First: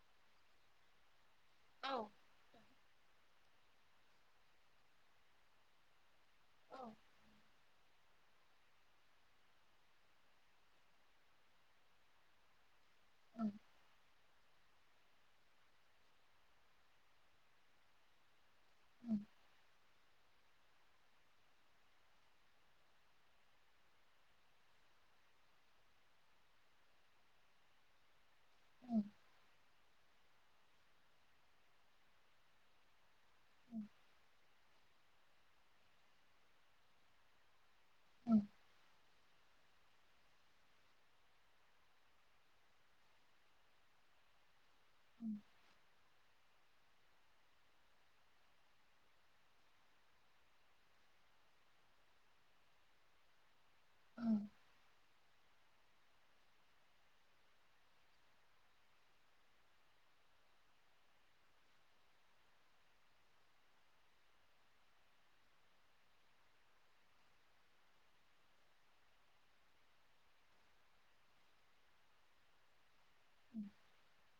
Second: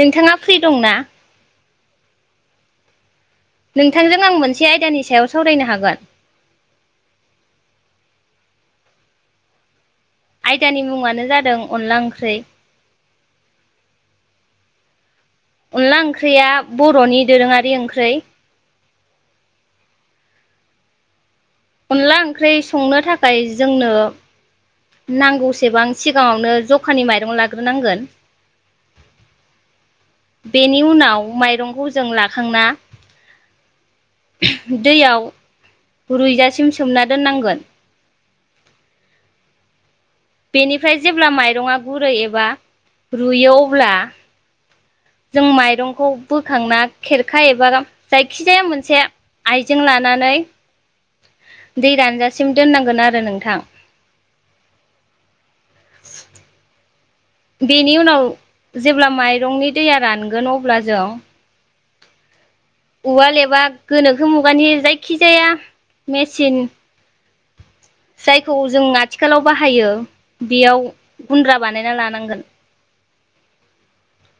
नोंथाङा फ्रि दंना? औ। नोंथांजों आं मोनसे आयदानि सायाव सावरायनो हागोन? औ। आयदानि मुङानो जादों अनला ओंख्रै। औ। अनला ओंख्रिया बरनि दोरोङारि ओंख्रै। उम। अनला ओंख्रै संनो थाखाय जोंनो नांगौसेबां सिगाङावनो जखानि माइरं लाग्रोनांगोन। औ। बेनि उनाव माइरंखौ जों लाखांना उम। दैयाव रुइजासिम सोमना दोननांगोन। बेनिफ्राय जेब्ला माइरङा गुरै एबा रुयो अब्ला जों माइरंखौ बोखांना खेरखा एबा गाम जायखिजाया मोनसे आइजें लानानै दै रानजासिम दोननांगोन आरो नोंथां। औ। [inaudible] बेनि उनाव जेब्ला माइरंनि दैया रानगोन अब्ला जों उवाल एबा गोनोखो मुगानि जायखि जाया मेचिन जायखौ जों आथिखालाव बाहायो बेयाव गुन्द्रा बानायना लानांगोन [inaudible]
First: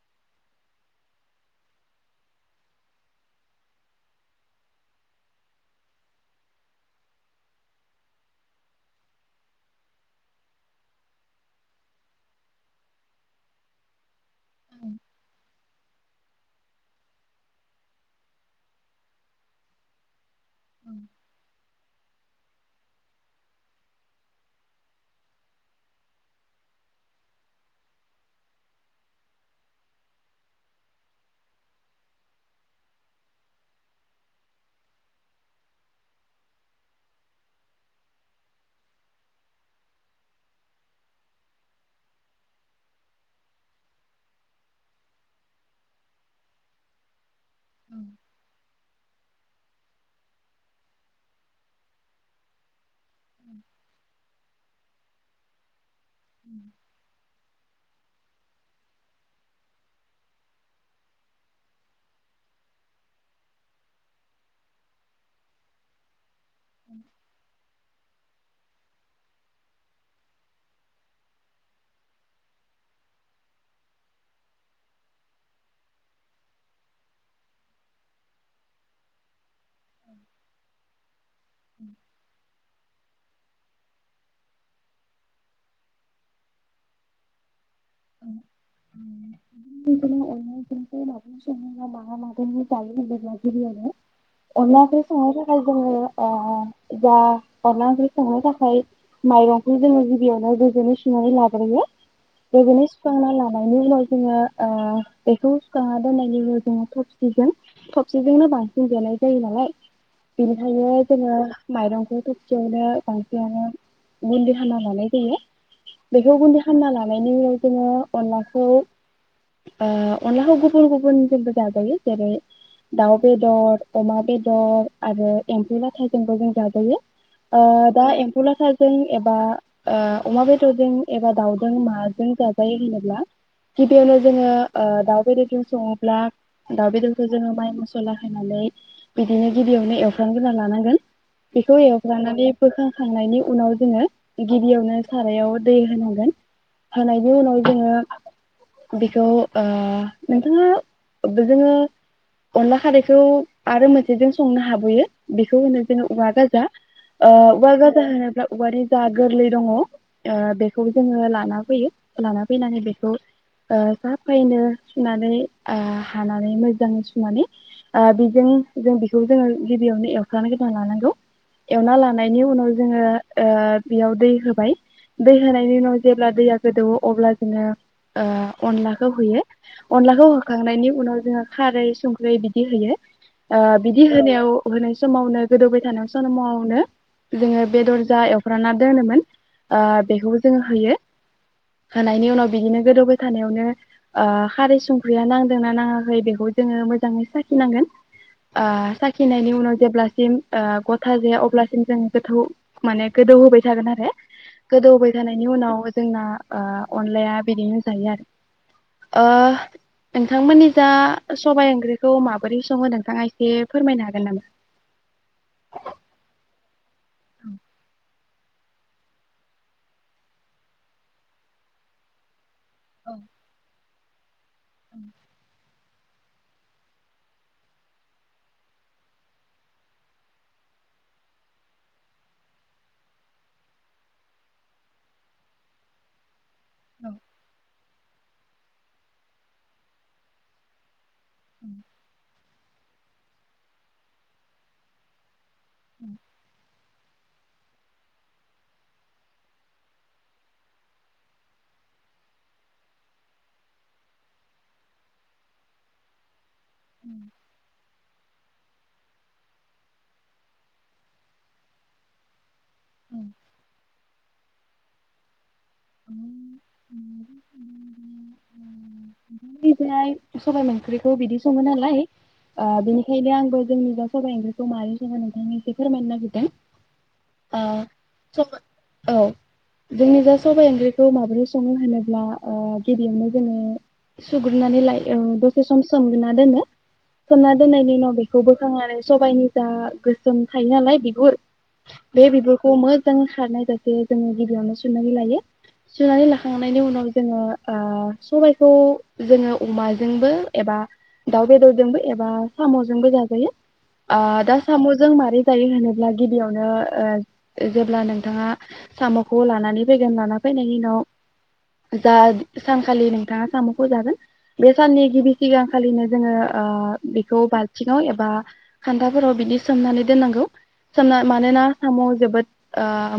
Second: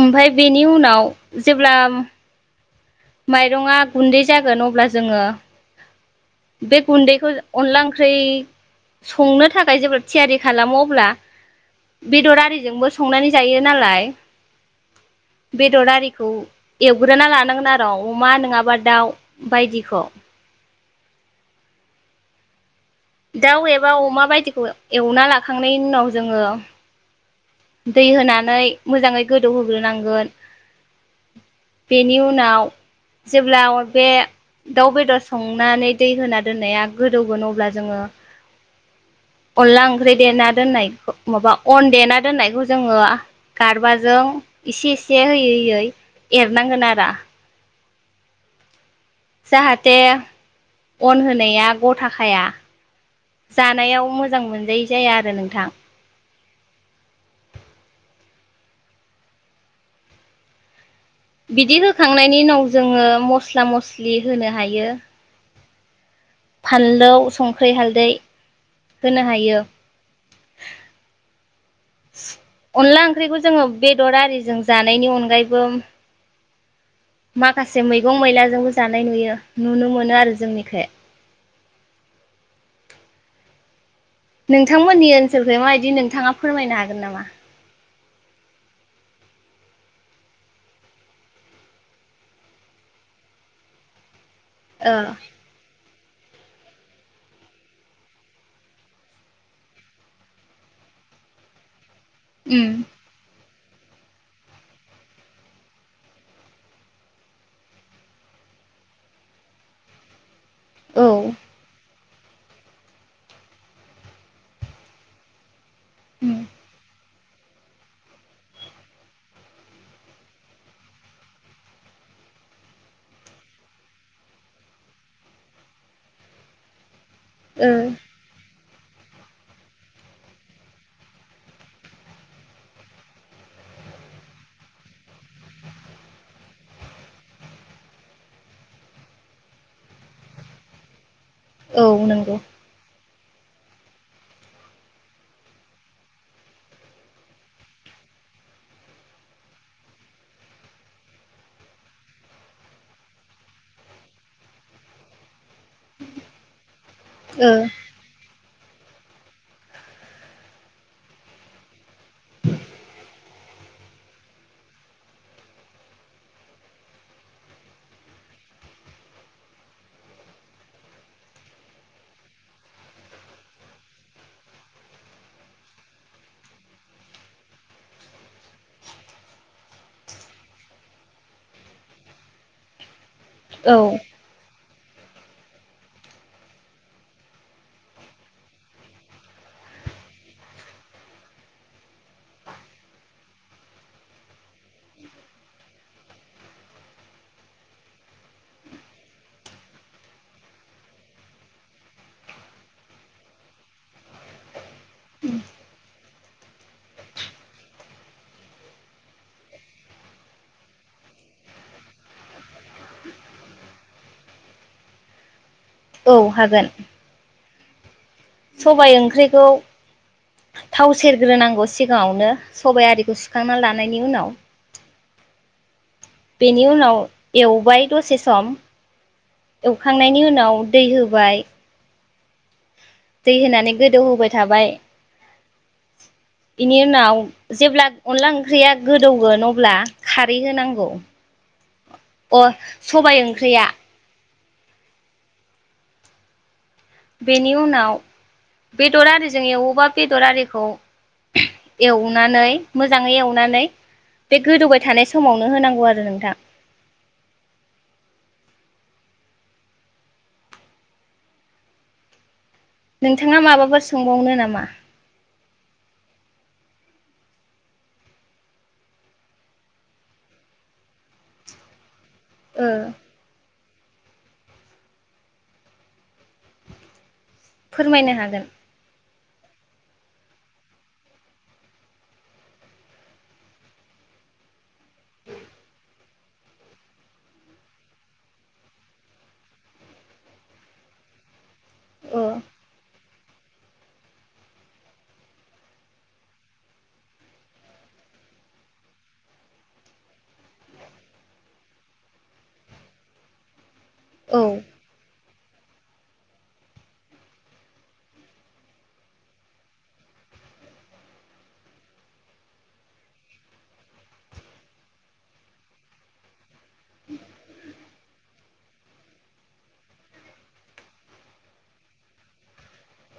ओमफाय बेनि उनाव जेब्ला माइरंङा गुन्दै जागोन अब्ला जोंङो बे गुन्दैखौ अनला ओंख्रि संनो थाखाय जेब्ला थियारि खालामो अब्ला बेदर आरिजोंबो संनानै जायो नालाय ओम बेदर आरिखौ एवग्रोना लानांगोन आ रो अमा नङाबा दाउ बायदिख' ओम दाउ एबा अमा बायदिखौ एवना लाखांनायनि उनाव जोंङो दै होनानै मोजांङै गोदौहोग्रोनांगोन बेनि उनाव जेब्ला बे दाउ बेदर संनानै दै होना दोननाया गोदौगोन अब्ला जोंङो अनला ओंख्रि देना दोननायखौ माबा अन देना दोननायखौ जोंङो गारबाजों एसे एसे होयै होयै एरनांगोन आरो ओम जाहाथे अन होनाया गथा खाया। जानायाव मोजां मोन जायि जाया आरो नोंथां। उम बिदि होखांनायनि उनाव जोङो मस्ला मस्लि होनो हायो फानलौ, संख्रि, हालदै होनो हायो अनला ओंख्रिखौ जोंङो बेदर आरिजों जानायनि अनगायैबो माखासे मैगं मैलाजोंबो जानाय नुयो नुनो मोनो आरो जोंनिखै ओम नोंथांमोननि ओनसोलखै माबायदि नोंथाङा फोरमायनो हागोन नामा? [inaudible] गिबियावनो अनला ओ जों संनो थाखाय जोङो जा अनला ओंख्रि संनो थाखाय माइरंखौ जोंङो गिबियावनो [unintelligible] सुनानै लाग्रोयो ओम सुना लानायनि उनाव जोंङो ओ बेखौ सुखांना दोननायनि उनाव जोंङो थबसिजों थबसिजोंनो बांसिन देनाय जायो नालाय बेनिखायनो औ जोंङो माइरं थबसियावनो बांसिनानो [unintelligible] जायो। बेखौ उम गुन्दै खामना ला नायनि उनाव जोंङो अनलाखौ ओ अनलाखौ गुबुन गुबुनजोंबो जाजायो जेरै दाउ बेदर, अमा बेदर आरो एम्फौ लाथाजोंबो जों जाजायो। ओ अ दा एम्फौ लाथा जों एबा ओ अमा बेदरजों एबा दाउजों माजों जायो होनोब्ला गिबियावनो जोंङो ओ दाउ बेदरजों संङोब्ला दाउ बेदरखौ जोङो माइ मसला होनानै बिदिनो गिबियावनो एवफ्राम ग्रोना लानांगोन बेखौ औ नंगौ एवग्रोनानै बोखांखांनायनि उनाव जोंङो गिबियावनो सारायाव दै होनांगोन होनाय नि उनाव जोंङो बेखौ नोंथाङा जोंङो अनला खारैखौ आरो मोनसेजों संनो हाबोयो बेखौ होनो जोंङो औवा गाजा अ ओ औवा गाजा होनोब्ला औवानि जा गोरलै दङ ओ बेखौ जोंङो लाना फैयो लाना फैनानै बेखौ ओ साफायैनो सुनानै आ हानानै मोजाङै सुनानै आ बेजों जों बेखौ जोङो गिबियावनो एवफ्रामग्रोना लानांगौ एवना लानायनि उनाव जोङो ओ बेयाव दै होबाय दै होनायनि उनाव जेब्ला दैया गोदौवो अब्ला जोङो ओ अनलाखौ होयो अनलाखौ होखांनायनि उनाव जोङो खारै, संख्रि बिदि होयो। औ ओ बिदि होनायाव होनाय समावनो गोदौबाय थानाय समावनो जोङो बेदर जा एवफ्रामना दोनोमोन। ओ बेखौ जोङो होयो होनायनि उनाव बिदिनो गोदौबाय थानायावनो खारै संख्रिया नांदोंना नाङाखै बेखौ जोङो मोजाङै साखिनांगोन। साखिनायनि उनाव जेब्लासिम गथा जाया। अब्लासिम जों गोदौ माने गोदौ होबाय थागोन आरो, गोदौ होबाय थानायनि उनाव जोंना ओ अनलाया बिदिनो जायो आरो। ओ नोंथांमोननि जा सबाय ओंख्रिखौ माबोरै सङो नोंथाङा एसे फोरमायनो हागोन नामा? औ हागोन। औ। सबाय ओंख्रिखौ थाव सेरग्रोनांगौ सिगाङावनो सबाय आरिखौ सुखांनानानै ला लानायनि उनाव [inaudible] बेनि उनाव एवबाय दसे सम, एवखांनायनि उनाव दै होबाय दै होनानै गोदौहोबाय थाबाय। बेनि उनाव जेब्ला अनला ओंख्रिया गोदौगोन अब्ला खारै होनांगौ। [inaudible] अ सबाय ओंख्रिया [inaudible] बेनि उनाव बेदर आरिजों एवोबा बेदर आरिखौ एवनानै मोजाङै एवनानै बे गोदौबाय थानाय समावनो होनांगौ आरो नोंथां। [inaudible] नोंथाङा माबाबा सोंबावनो नामा? मा? [inaudible] बिनिफ्राय सबाय ओंख्रिखौ बिदि सङो नालाय ओ बिनिखायनो आंबो जोंनि जा सबाइ ओंख्रिखौ मादि सङो नोंथांनो एसे फोरमायनो नागिरदों। ओ फोरमायनो हागोन। सब औ जोंनि जा सबाय ओंख्रिखौ माबोरै सङो होनोब्ला ओ गिबियावनो जोङो सुग्रोनानै लायो दसे सम सोमगना दोनो। सोमना दोननायनि उनाव बेखौ बोखांनानै सबायाइनि जा गोसोम थायो नालाय बिगुर बे ओ बिगुरखौ मो मोजां खारनाय जासे जोङो गिबियावनो सुनानै लायो। सुनानै लाखांनायनि उनाव जोङो ओ सबायखौ जोङो अमाजोंबो एबा दाउ बेदरजोंबो एबा सामजोंबो जाजायो। ओ औ दा सामजों मारै जायो होनोब्ला गिबियावनो जेब्ला नोंथाङा सामखौ लानानै फैगोन। लाना फैनायनि उनाव जा सानखालि नोंथाङा सामखौ जागोन बे साननि गिबि सिगांखालिनो जोङो ओ बेखौ बाल्थिङाव एबा खान्थाफोराव बिदि सोमनानै दोननांगौ। सोमना मानोना सामाव जोबोद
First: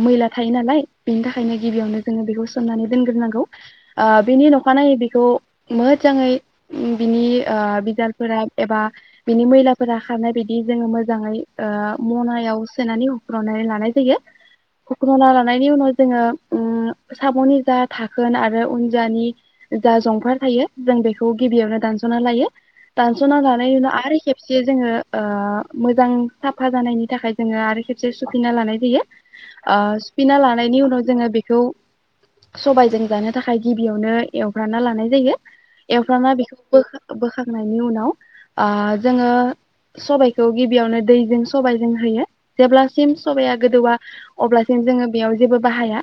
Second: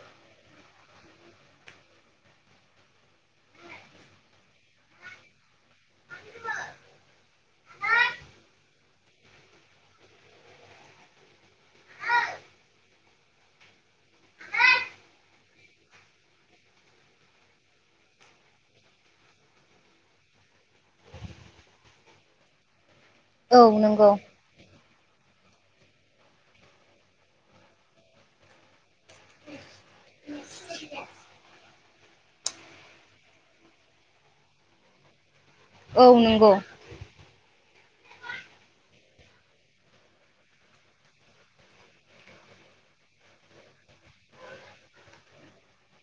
मैला थायो नालाय बेनि थाखायनो गिबियावनो जोङो बेखौ सोमनानै दोनग्रोनांगौ। बेनि अखानायै बेखौ मोजाङै बिनि बिजालफोरा एबा बिनि मैलाफोरा खारनाय बायदि जोङो मोजाङै मनायाव सोनानै हुख्रनानै लानाय जायो। हुख्रना लानायनि उनाव जोङो सामनि जा धाखोन आरो उनजानि जा जंफार थायो जों बेखौ गिबियावनो दानजना लायो। दानसना औ लानाय उनाव नंगौ आरो खेबसे जोङो ओ मोजां साफा जानायनि थाखाय जोङो आरो खेबसे सुफिनना लानाय जायो। सुफिनना लानायनि उनाव जोङो बेखौ सबायजों जानो थाखाय गिबियावनो एवफ्रामना लानाय जायो। औ एवफ्रामना नंगौ बेखौ बोखांना नि उनाव ओ जोङो सबाइखौ गिबियावनो दैजों सबाइजों होयो जेब्लासिम सबाया गोदौवा अब्लासिम जोङो बेयाव जेबो बाहाया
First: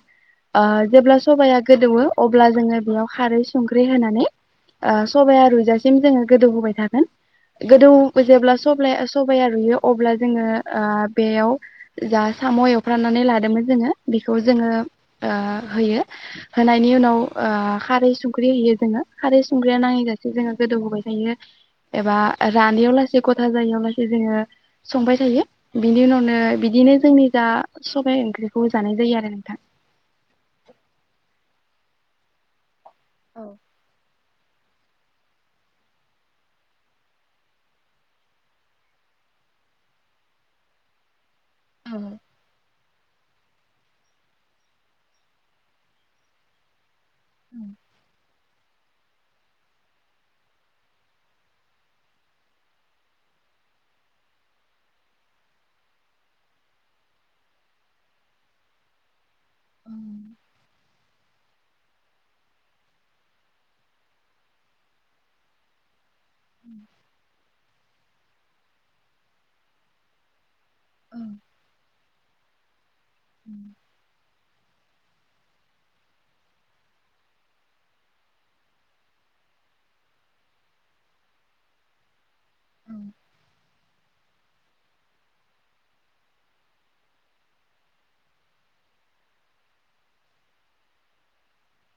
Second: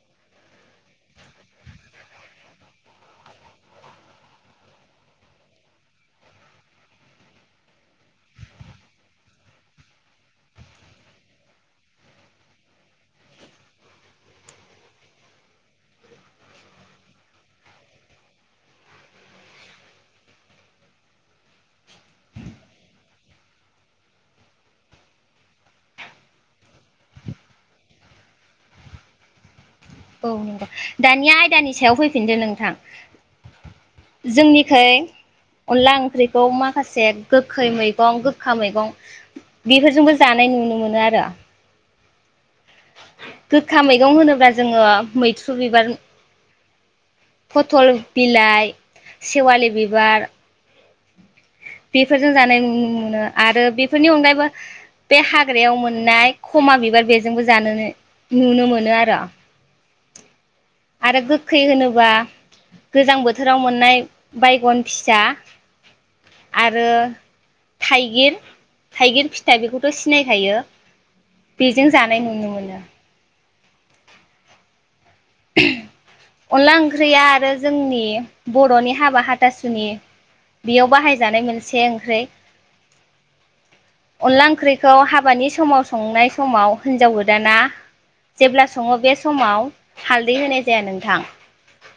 ओ जेब्ला सबाया गोदौयो अब्ला जोङो बेयाव खारै संख्रि होनानै ओ सबाया रुजासिम जोङो गोदौ होबाय थागोन गोदौ जेब्ला सबाया सबाया रुयो अब्ला जोङो ओ बेयाव जा साम' एवफ्रनानै लादोंमोन जोङो बेखौ जोङो ओ होयो। होनायनि उनाव ओ खारै संख्रि होयो जोङो खारै संग्राया नाङैजासे जोङो गोदौहोबाय थायो एबा रानैयाव लासै गथा जायैयाव लासै जोङो संबाय थायो बिनि उनावनो बिदिनो जोंनि जा सबाय ओंख्रिखौ जानाय जायो आरो नोंथां। औ नंगौ दानिया आयदानि सायाव फैफिनदो नोंथां। औ जोंनिखै अनला ओंख्रिखौ माखासे गोखै मैगं गोखा मैगं बेफोरजोंबो जानाय नुनो मोनो आरो। औ गोखा मैगं होनोब्ला जोङो मैथ्रु बिबार फथल बिलाइ बे सेवालि बिबार बेफोरजों जानाय नुनो मोनो आरो बेफोरनि अनगायैबो बे हाग्रायाव मोननाय खमा बिबार बेजोंबो जानो नुनो मोनो आरो। आरो गोखै होनोबा गोजां बोथोराव मोननाय बायगन फिसा। आरो थाइगिर थाइगिर फिथा बेखौथ' सिनायखायो। बेजों जानाय नुनो मोनो। दा [inaudible] अनला ओंख्रिया आरो जोंनि बर'नि हाबा हाथासुनि बेयाव बाहायजानाय मोनसे ओंख्रि। औ अनला ओंख्रिखौ हाबानि समाव संनाय समाव हिनजाव गोदाना जेब्ला सङो बे समाव। हालदै होनाय जाया नोंथां।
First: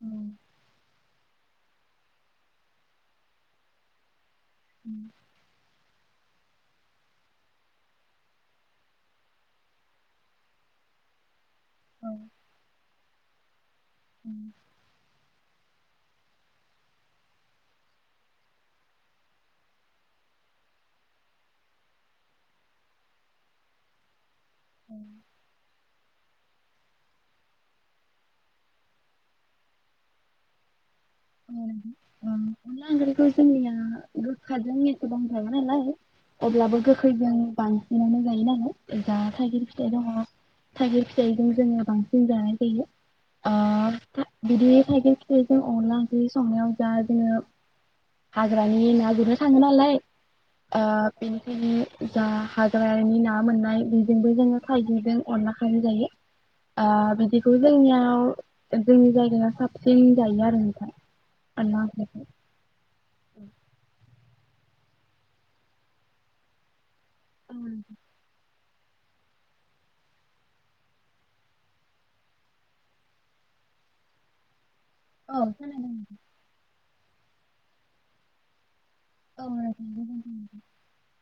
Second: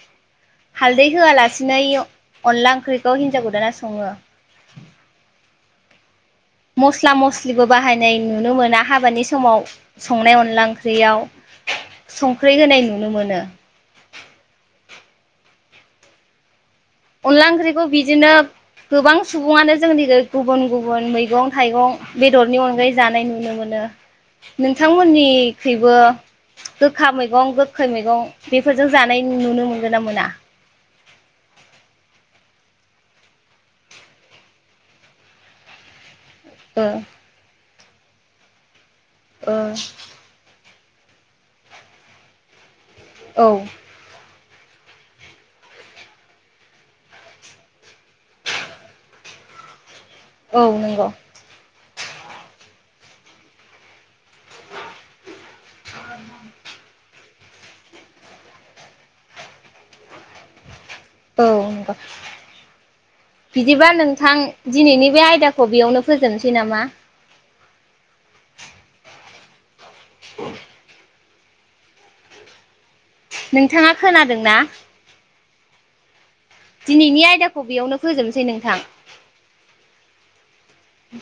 उम हालदै होआलासिनो अनला ओंख्रिखौ हिनजाव गोदाना सङो। उम मस्ला मस्लिबो बाहायनाय नुनो मोना हाबानि समाव संनाय अनला ओंख्रियाव संख्रि होनाय नुनो मोनो। उम अनला ओंख्रिखौ बिदिनो गोबां सुबुङानो जोंनि गुबुन गुबुन मैगं थाइगं बेदरनि अनगायै जानाय नुनो मोनो। नोंथांमोननिखैबो गोखा मैगं गोखै मैगं बेफोरजों जानाय नुनो मोनगोन ना मोना? नंगौ ओं अनला ओंख्रिखौ जोंनिया गोखाजों एसेबां जाया नालाय। अब्लाबो ओ गोखैजों बां बिनावनो जायो नालाय। जा ओ थाइगिर फिथाइ दङ। थाइगिर फिथायजों जोङो बांसिन जानाय जायो। औ ओ बिदि थागिर फिथाइजों अनला ओंख्रि संनायाव जा जोङो हाग्रानि ना गुरनो थाङो नालाय। औ आ नंगौ बेनिखायनो जा हाजा ओ नि-ना मोननाय। बो जोङो थाइगिजों अनला खानाय जायो आ बेखौ जोंनियाव जोंनि जायगाया साबसिन जायो आरो नोंथां। औ अनला नंगौ ओंख्रिखौ बिदिबा नोंथां दिनैनि बे आयदाखौ बेयावनो फोजोबनोसै नामा [unintelligible] [inaudible] [unintelligible] नोंथाङा खोनादोंना? औ दिनैनि आयदाखौ बेयावनो फोजोबनोसै नोंथां। औ